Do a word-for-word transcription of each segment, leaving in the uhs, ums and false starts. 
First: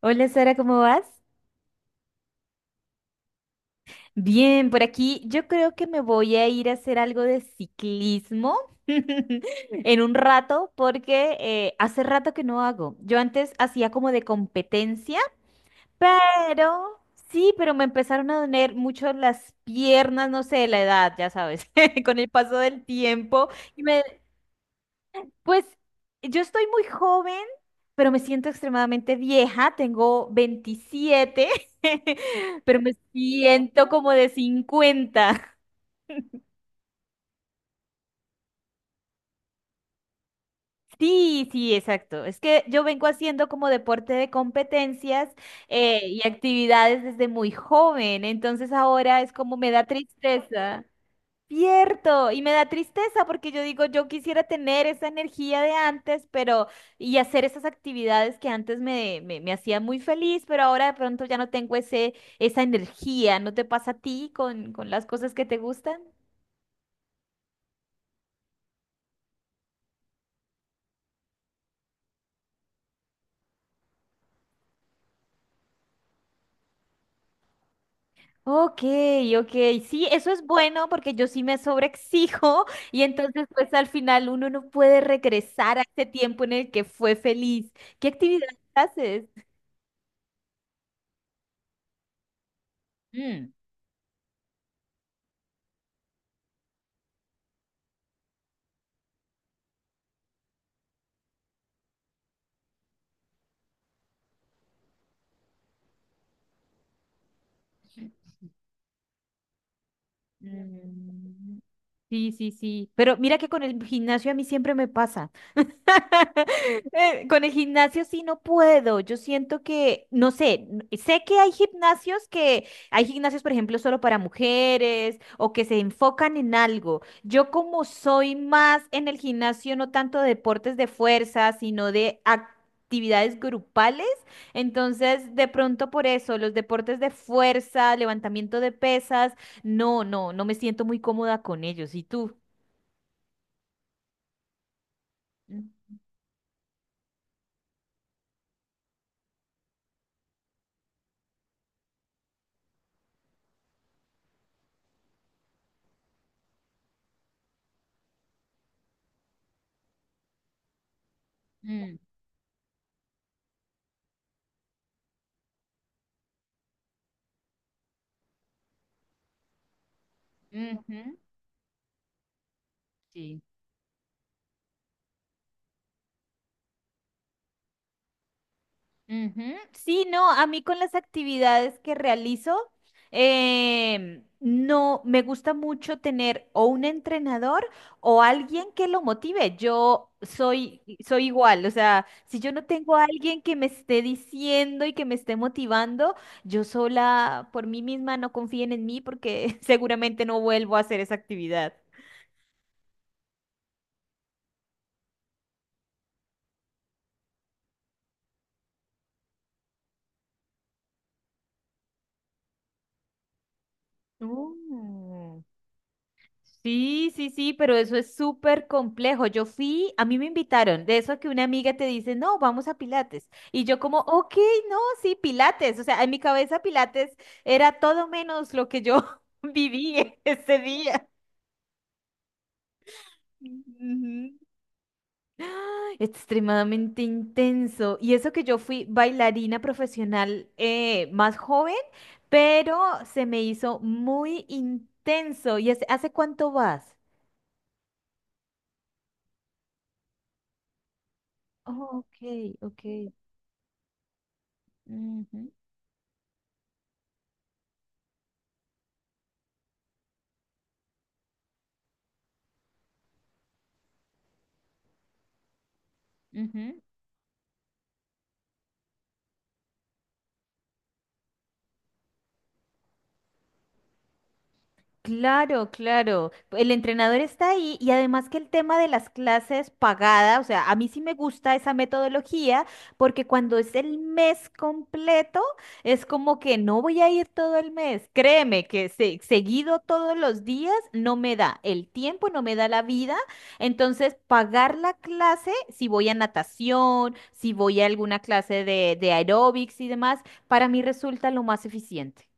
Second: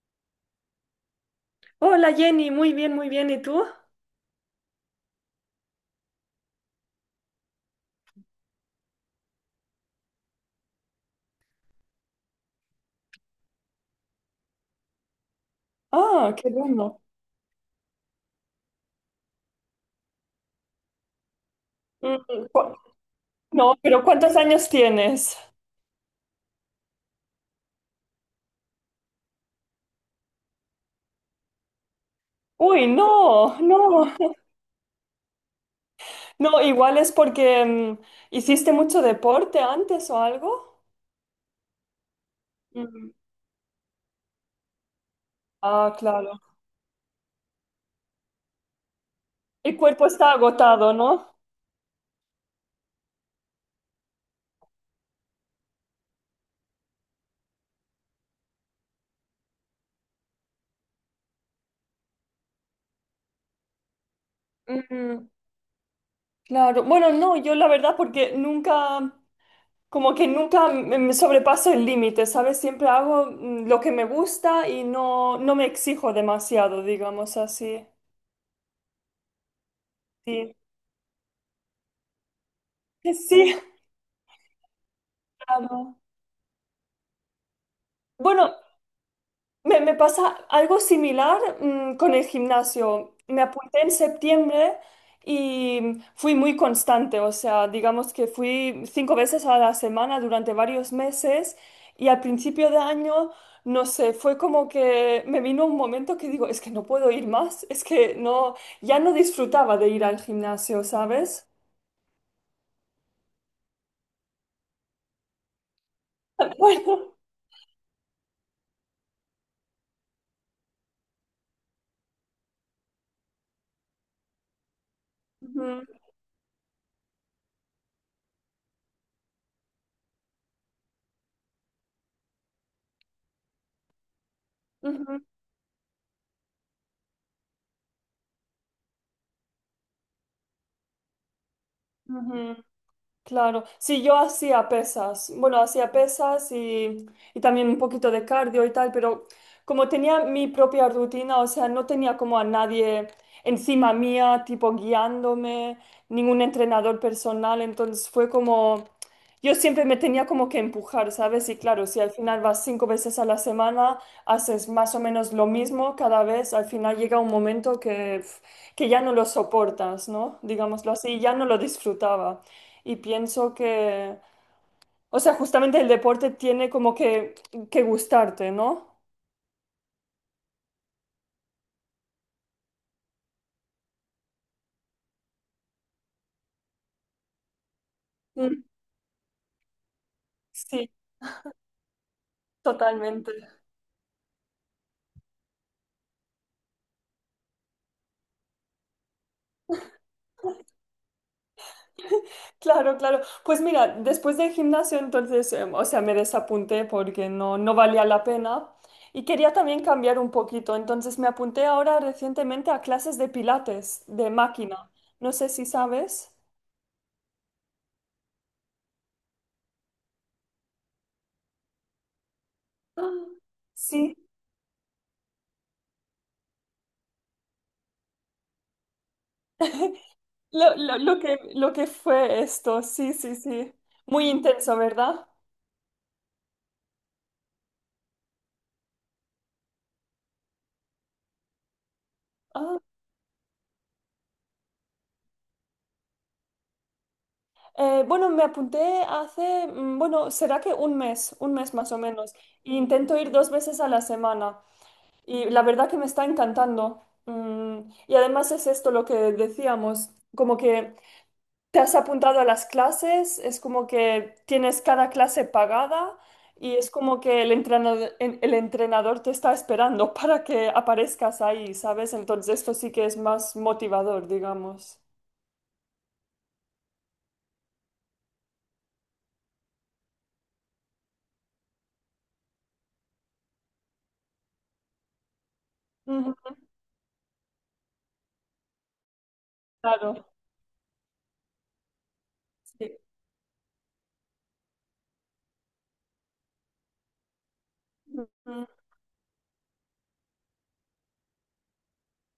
Hola Sara, ¿cómo vas? Hola Jenny, muy bien, muy bien. ¿Y tú? Bien, por aquí yo creo que me voy a ir a hacer algo de ciclismo en un rato porque eh, hace rato que no hago. Yo antes hacía como de competencia, Ah, qué pero bueno. sí, pero me empezaron a doler mucho las piernas, no sé, la edad, ya sabes, con Mm, el paso Cu- del tiempo. No, Y me pero ¿cuántos años tienes? Pues yo estoy muy joven, pero me siento extremadamente vieja. Tengo veintisiete, pero Uy, me no, siento como no. de cincuenta. No, igual es porque mm, hiciste mucho deporte antes o algo. Sí, sí, exacto. Es que yo vengo mm, haciendo como deporte de competencias Ah, eh, y claro. actividades desde muy joven, entonces ahora es como me El da cuerpo está tristeza. agotado, ¿no? Cierto, y me da tristeza porque yo digo, yo quisiera tener esa energía de antes, pero y hacer esas actividades que antes me, me, me hacían muy feliz, pero ahora de pronto ya no tengo ese, esa energía. ¿No te pasa a ti con, con las Mm. cosas que te gustan? Claro. Bueno, no, yo la verdad porque nunca, como que nunca me me sobrepaso el límite, ¿sabes? Siempre hago mm, lo que me gusta y no, no me exijo demasiado, digamos así. Ok, ok, sí, eso es Sí. bueno porque yo sí me sobreexijo y entonces Sí. pues al final uno no puede regresar a Amo. ese tiempo en el que fue feliz. ¿Qué Bueno, actividades haces? me, me pasa algo similar mm, con el gimnasio. Me Mm. apunté en septiembre y fui muy constante, o sea, digamos que fui cinco veces a la semana durante varios meses y al principio de año, no sé, fue como que me vino un momento que digo, es que no puedo ir más, es que no, ya no disfrutaba de ir al gimnasio, ¿sabes? Mm. Sí, sí, sí. Pero mira que con el gimnasio a mí siempre me pasa. Bueno. Eh, Con el gimnasio sí no puedo. Yo siento que, no sé, n- sé que hay gimnasios que, hay gimnasios, por ejemplo, solo para mujeres o que se Ujú, enfocan en algo. Yo como soy más en el gimnasio, no tanto de deportes de fuerza, sino de actividades grupales, ujú, entonces de pronto por eso, los deportes de fuerza, levantamiento de pesas, no, no, no me siento muy cómoda con ellos. ¿Y tú? ujú. Claro, sí, yo hacía pesas, bueno, Mm, hacía pesas y, y también un poquito de cardio y tal, pero como tenía mi propia rutina, o sea, no tenía como a nadie encima mía, tipo guiándome, ningún entrenador personal, entonces fue como, yo siempre me tenía como que empujar, ¿sabes? Y claro, mm, si al final vas cinco veces a la semana, haces más o menos lo mismo cada vez, al final llega un momento que, que, ya no lo soportas, ¿no? Digámoslo ujú, así, ya no lo disfrutaba. Y sí. pienso que, o sea, justamente el deporte tiene como que, que gustarte, ¿no? Ujú. Sí, no, a mí con las actividades que realizo, em, no me gusta mucho tener o un entrenador o Mm. alguien que lo motive. Yo soy, Sí, soy igual, o sea, si yo no tengo a totalmente. alguien que me esté diciendo y que me esté motivando, yo sola por mí misma no confíen en mí porque seguramente no vuelvo a hacer esa actividad. Claro, claro. Pues mira, después del gimnasio, entonces, em, o sea, me desapunté porque no, no valía la pena. Y quería también cambiar un poquito. Entonces me apunté ahora recientemente a clases de Pilates, de máquina. No Mm. sé si sabes. Sí, sí, sí, pero eso es súper complejo. Yo fui, a mí me invitaron, de eso que una amiga te dice, no, vamos a Ah, Pilates. Y yo como, sí. ok, no, sí, Pilates. O sea, en mi cabeza Pilates era todo menos lo que yo viví ese Lo, lo- día. lo que, lo que fue esto, sí, sí, sí. Ujú. Muy intenso, ¿verdad? Extremadamente intenso. Y eso que yo fui bailarina profesional eh, más joven, pero Ah. se me hizo muy intenso. ¿Y hace, hace cuánto vas? Eh, bueno, me apunté hace, mm, bueno, será que un mes, un mes Oh, más o menos. ok, Y ok. intento ir dos veces a la semana. Y Ujú. la verdad que me está encantando. Mm, y además es esto lo que decíamos, como que te has apuntado a las clases, es como que tienes cada clase pagada y Ujú. es como que el entrenador, el entrenador te está esperando para que aparezcas ahí, ¿sabes? Entonces esto sí que es más motivador, digamos. Claro, claro. El entrenador está ahí y además que el tema de las clases pagadas, o sea, a mí sí me gusta esa metodología porque cuando es el mes completo, es Ujú. como que no voy a ir todo el mes. Créeme que se- seguido todos Claro. los días no me da el tiempo, no me da la vida. Entonces, pagar la clase, si voy a natación, si voy a alguna Sí. clase de, de aeróbics y demás, para mí resulta lo más eficiente.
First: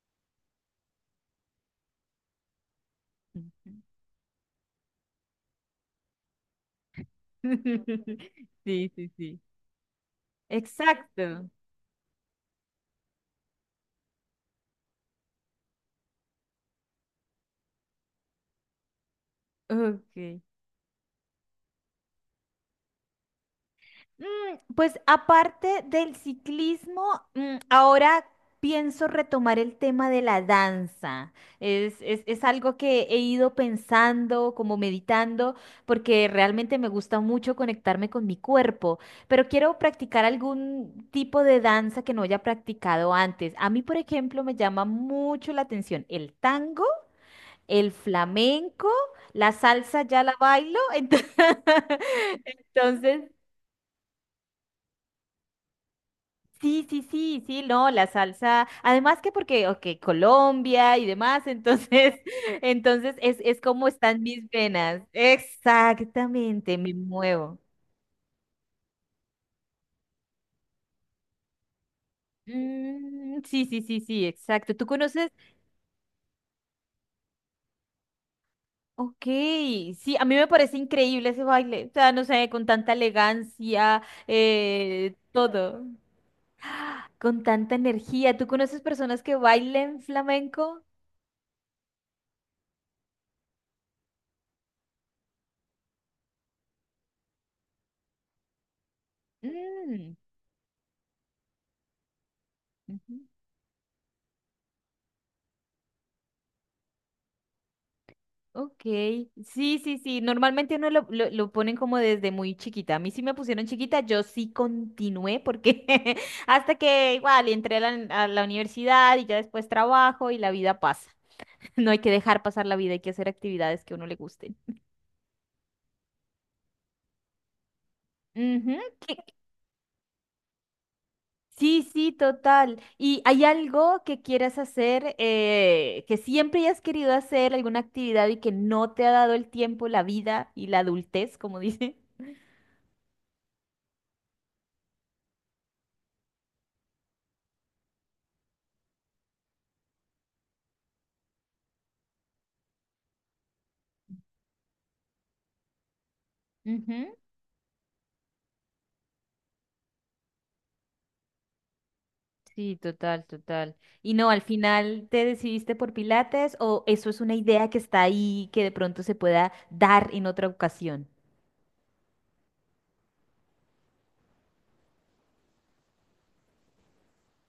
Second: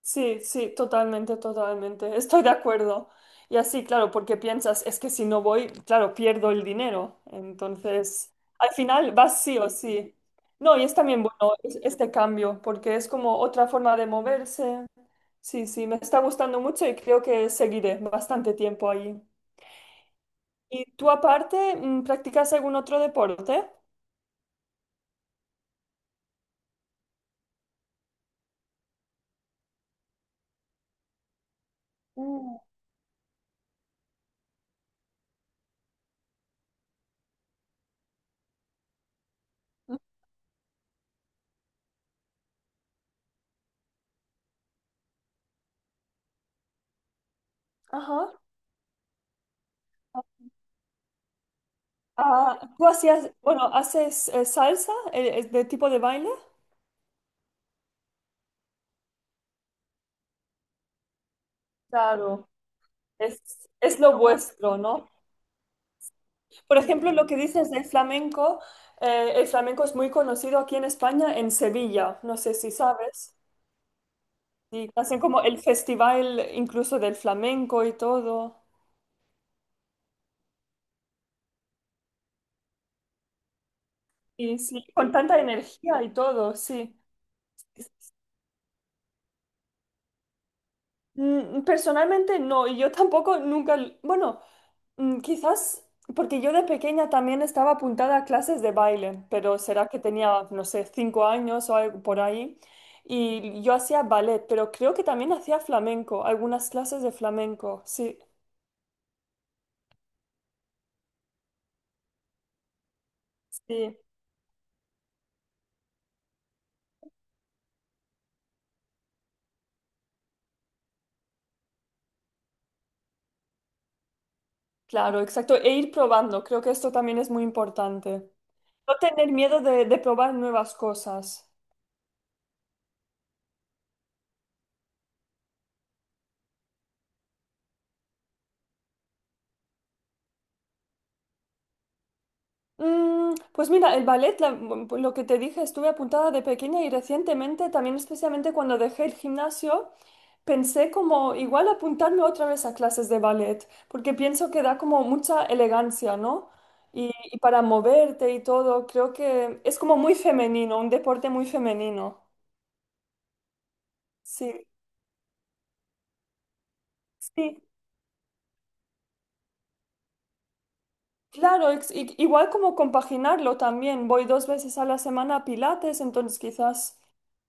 Sí, sí, totalmente, totalmente. Estoy de acuerdo. Y así, claro, porque piensas, es que si no voy, claro, pierdo el dinero. Entonces, al Sí, sí, final sí. vas sí o sí. No, y es también Exacto. bueno es- este cambio, porque es como otra forma de moverse. Sí, sí, me está gustando mucho y creo que seguiré bastante tiempo ahí. Ok. ¿Y tú aparte, mm, practicas algún otro deporte? Mm, pues aparte del ciclismo, mm, ahora pienso retomar el tema de la danza. Es, es, es Mm. algo que he ido pensando, como meditando, porque realmente me gusta mucho conectarme con mi cuerpo, pero quiero practicar algún tipo de danza que no haya practicado antes. A mí, por ejemplo, me llama mucho la atención el tango, el Ajá. flamenco, la salsa ya la bailo, entonces, Ah, ¿tú hacías, entonces bueno, haces eh, salsa, eh, eh, de tipo de baile? sí, sí, sí, sí, no, la salsa, además que porque, ok, Colombia y demás, entonces, Claro. entonces es, Es, es como es lo están mis vuestro, venas, ¿no? exactamente, Por me ejemplo, lo que muevo. dices del flamenco, eh, el flamenco es muy conocido aquí en España, en Sevilla, no sé si sabes. Mm, sí, sí, sí, sí, exacto. ¿Tú Y hacen conoces? como el festival incluso del flamenco y todo. Ok, sí, a mí me parece increíble ese baile, o sea, no sé, con tanta elegancia, Y sí, con eh, tanta todo. energía y todo, sí. Con tanta energía. ¿Tú conoces personas que bailen flamenco? Mm, Personalmente no, y yo tampoco nunca, l- bueno, mm, quizás porque yo de pequeña también estaba apuntada a clases de baile, pero será que Mm, tenía, no sé, cinco años o algo por ahí, ujú, y yo hacía ballet, pero creo que también hacía flamenco, algunas clases de flamenco, sí, ok. Sí, sí, sí. Normalmente uno lo, lo, lo ponen como desde muy chiquita. A mí sí me pusieron sí, chiquita, yo sí continué porque hasta que igual entré a la, a la universidad y ya después trabajo y la vida pasa. No hay que dejar pasar la vida, hay que hacer actividades que a uno le gusten. claro, exacto, e ir probando, creo que esto también es muy importante. Ujú. No ¿Qué, tener miedo de, de probar nuevas cosas. sí, sí, total. ¿Y hay algo que quieras hacer, eh, que siempre hayas querido hacer, alguna actividad y que no te ha dado el tiempo, la vida y la adultez, como dice? Mm, Pues mira, el ballet, la- mm, lo que te dije, estuve apuntada de pequeña y recientemente, también especialmente cuando dejé el gimnasio, pensé como igual apuntarme otra vez a clases de ballet, porque pienso que da como mucha elegancia, ¿no? Ujú, Y, y para moverte y todo, creo que es como muy femenino, un deporte muy femenino. sí, total, total. Y no, al Sí, final te decidiste por Pilates o eso es una sí. idea que está ahí que de pronto se pueda dar en otra ocasión. Claro, ex- i- igual como compaginarlo también. Voy dos veces a la semana a Pilates, entonces quizás,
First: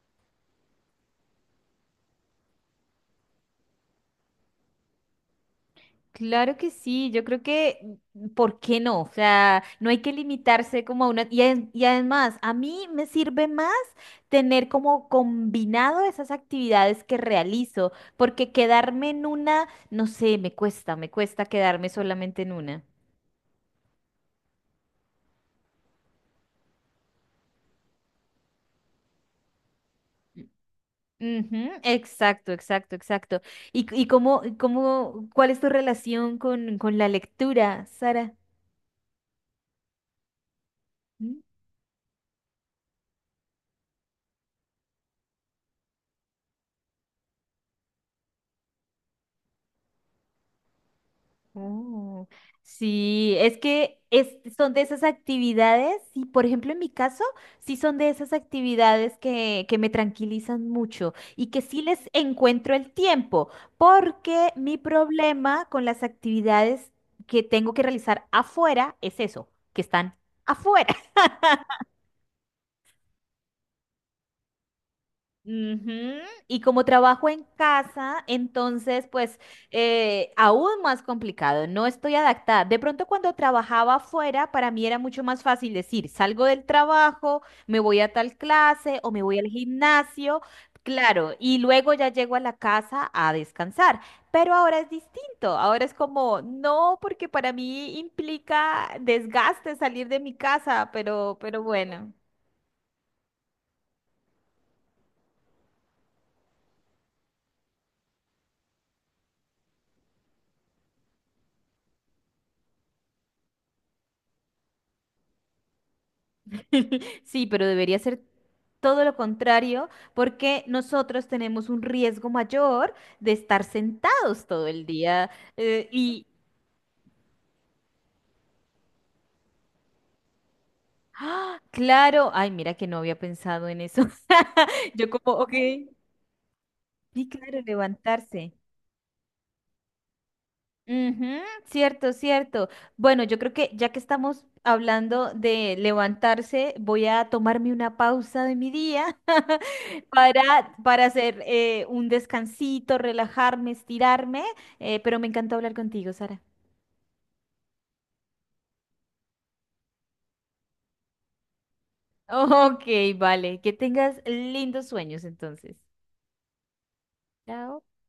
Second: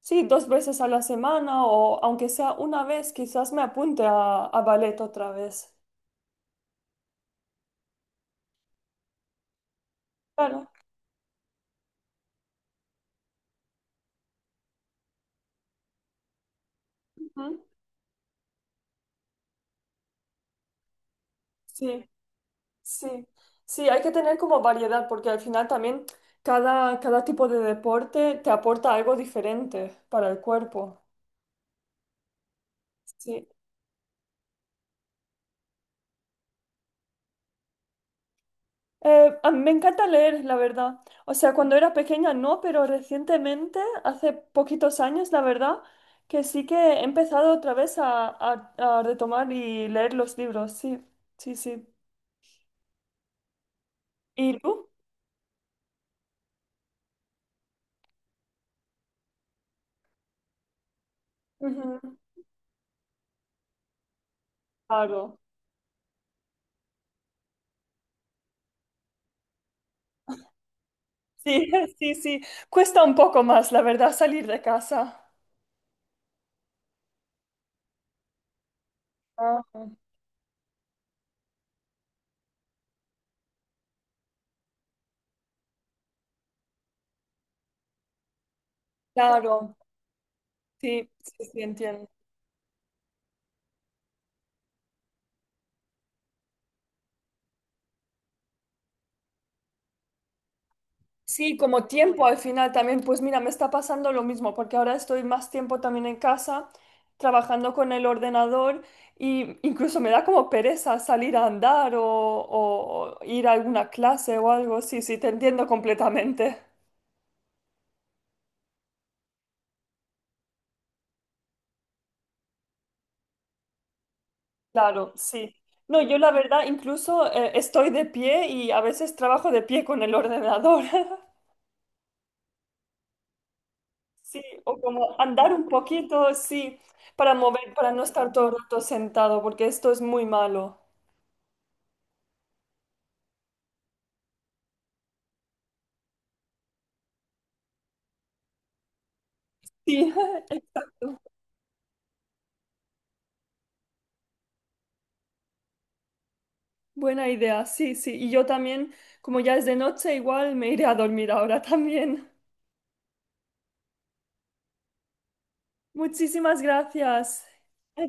sí, dos veces a la semana o aunque sea una vez, quizás me apunte a, a ballet otra vez. Claro que sí, yo creo que, ¿por qué no? O sea, no hay que Claro. limitarse como a una... Y, ad- y además, a mí me sirve más tener como combinado esas actividades que Ujú. realizo, porque quedarme en una, no sé, me cuesta, me cuesta quedarme Sí, solamente en una. sí. Sí, hay que tener como variedad porque al final también cada, cada tipo de deporte te aporta algo diferente para el cuerpo. Ujú, exacto, exacto, exacto. Sí. ¿Y, c- y cómo, cómo, cuál es tu relación con, con la lectura, Sara? Eh, a mí me encanta leer, la verdad. O ¿Mm? sea, cuando era pequeña no, pero recientemente, hace poquitos años, la verdad, que sí que he empezado otra vez a, a- a retomar y leer los libros. Sí, sí, sí. Oh, sí, es que es, ¿Y son de tú? esas actividades, y por ejemplo en mi caso, sí son de esas actividades que, que me tranquilizan mucho y que sí Ujú. les encuentro el tiempo, porque mi Claro. problema con las actividades que tengo que realizar afuera es eso, que están afuera. Sí, sí, sí. Cuesta un poco más, la verdad, salir de casa. Ujú, y como trabajo en casa, entonces, pues, Ah, eh, aún más complicado, no estoy adaptada. De pronto, cuando trabajaba afuera, para mí era mucho más fácil decir, salgo del trabajo, me voy a tal clase o me voy al claro. gimnasio, Sí, claro, sí, y sí, luego ya entiendo. llego a la casa a descansar. Pero ahora es distinto, ahora es como, no, porque para mí implica desgaste salir de mi casa, pero, Sí, pero como bueno. tiempo al final también, pues mira, me está pasando lo mismo, porque ahora estoy más tiempo también en casa, trabajando con el ordenador, y incluso me da como pereza salir a andar o, o ir a alguna clase o algo. Sí, sí, te entiendo completamente. Sí, pero debería ser todo lo contrario, porque nosotros tenemos un riesgo mayor de estar sentados todo el Claro, día. sí. eh, No, yo y, la verdad incluso eh, estoy de pie y a veces trabajo de pie con el ordenador. ¡ah! Claro, ay, mira que no había pensado en eso. Sí, o Yo como como, ok, andar un sí, poquito, sí, para claro, mover, para no estar levantarse. todo el rato sentado, porque esto es muy malo. Ujú, cierto, cierto. Bueno, yo creo que ya que estamos hablando de levantarse, voy a tomarme una pausa de mi día Sí, para, para exacto. hacer eh, un descansito, relajarme, estirarme, eh, pero me encantó hablar contigo, Sara. Buena idea, sí, sí. Y yo también, como ya es de noche, igual me iré a dormir ahora también. Ok, vale. Que tengas lindos sueños entonces. Muchísimas gracias. Chao.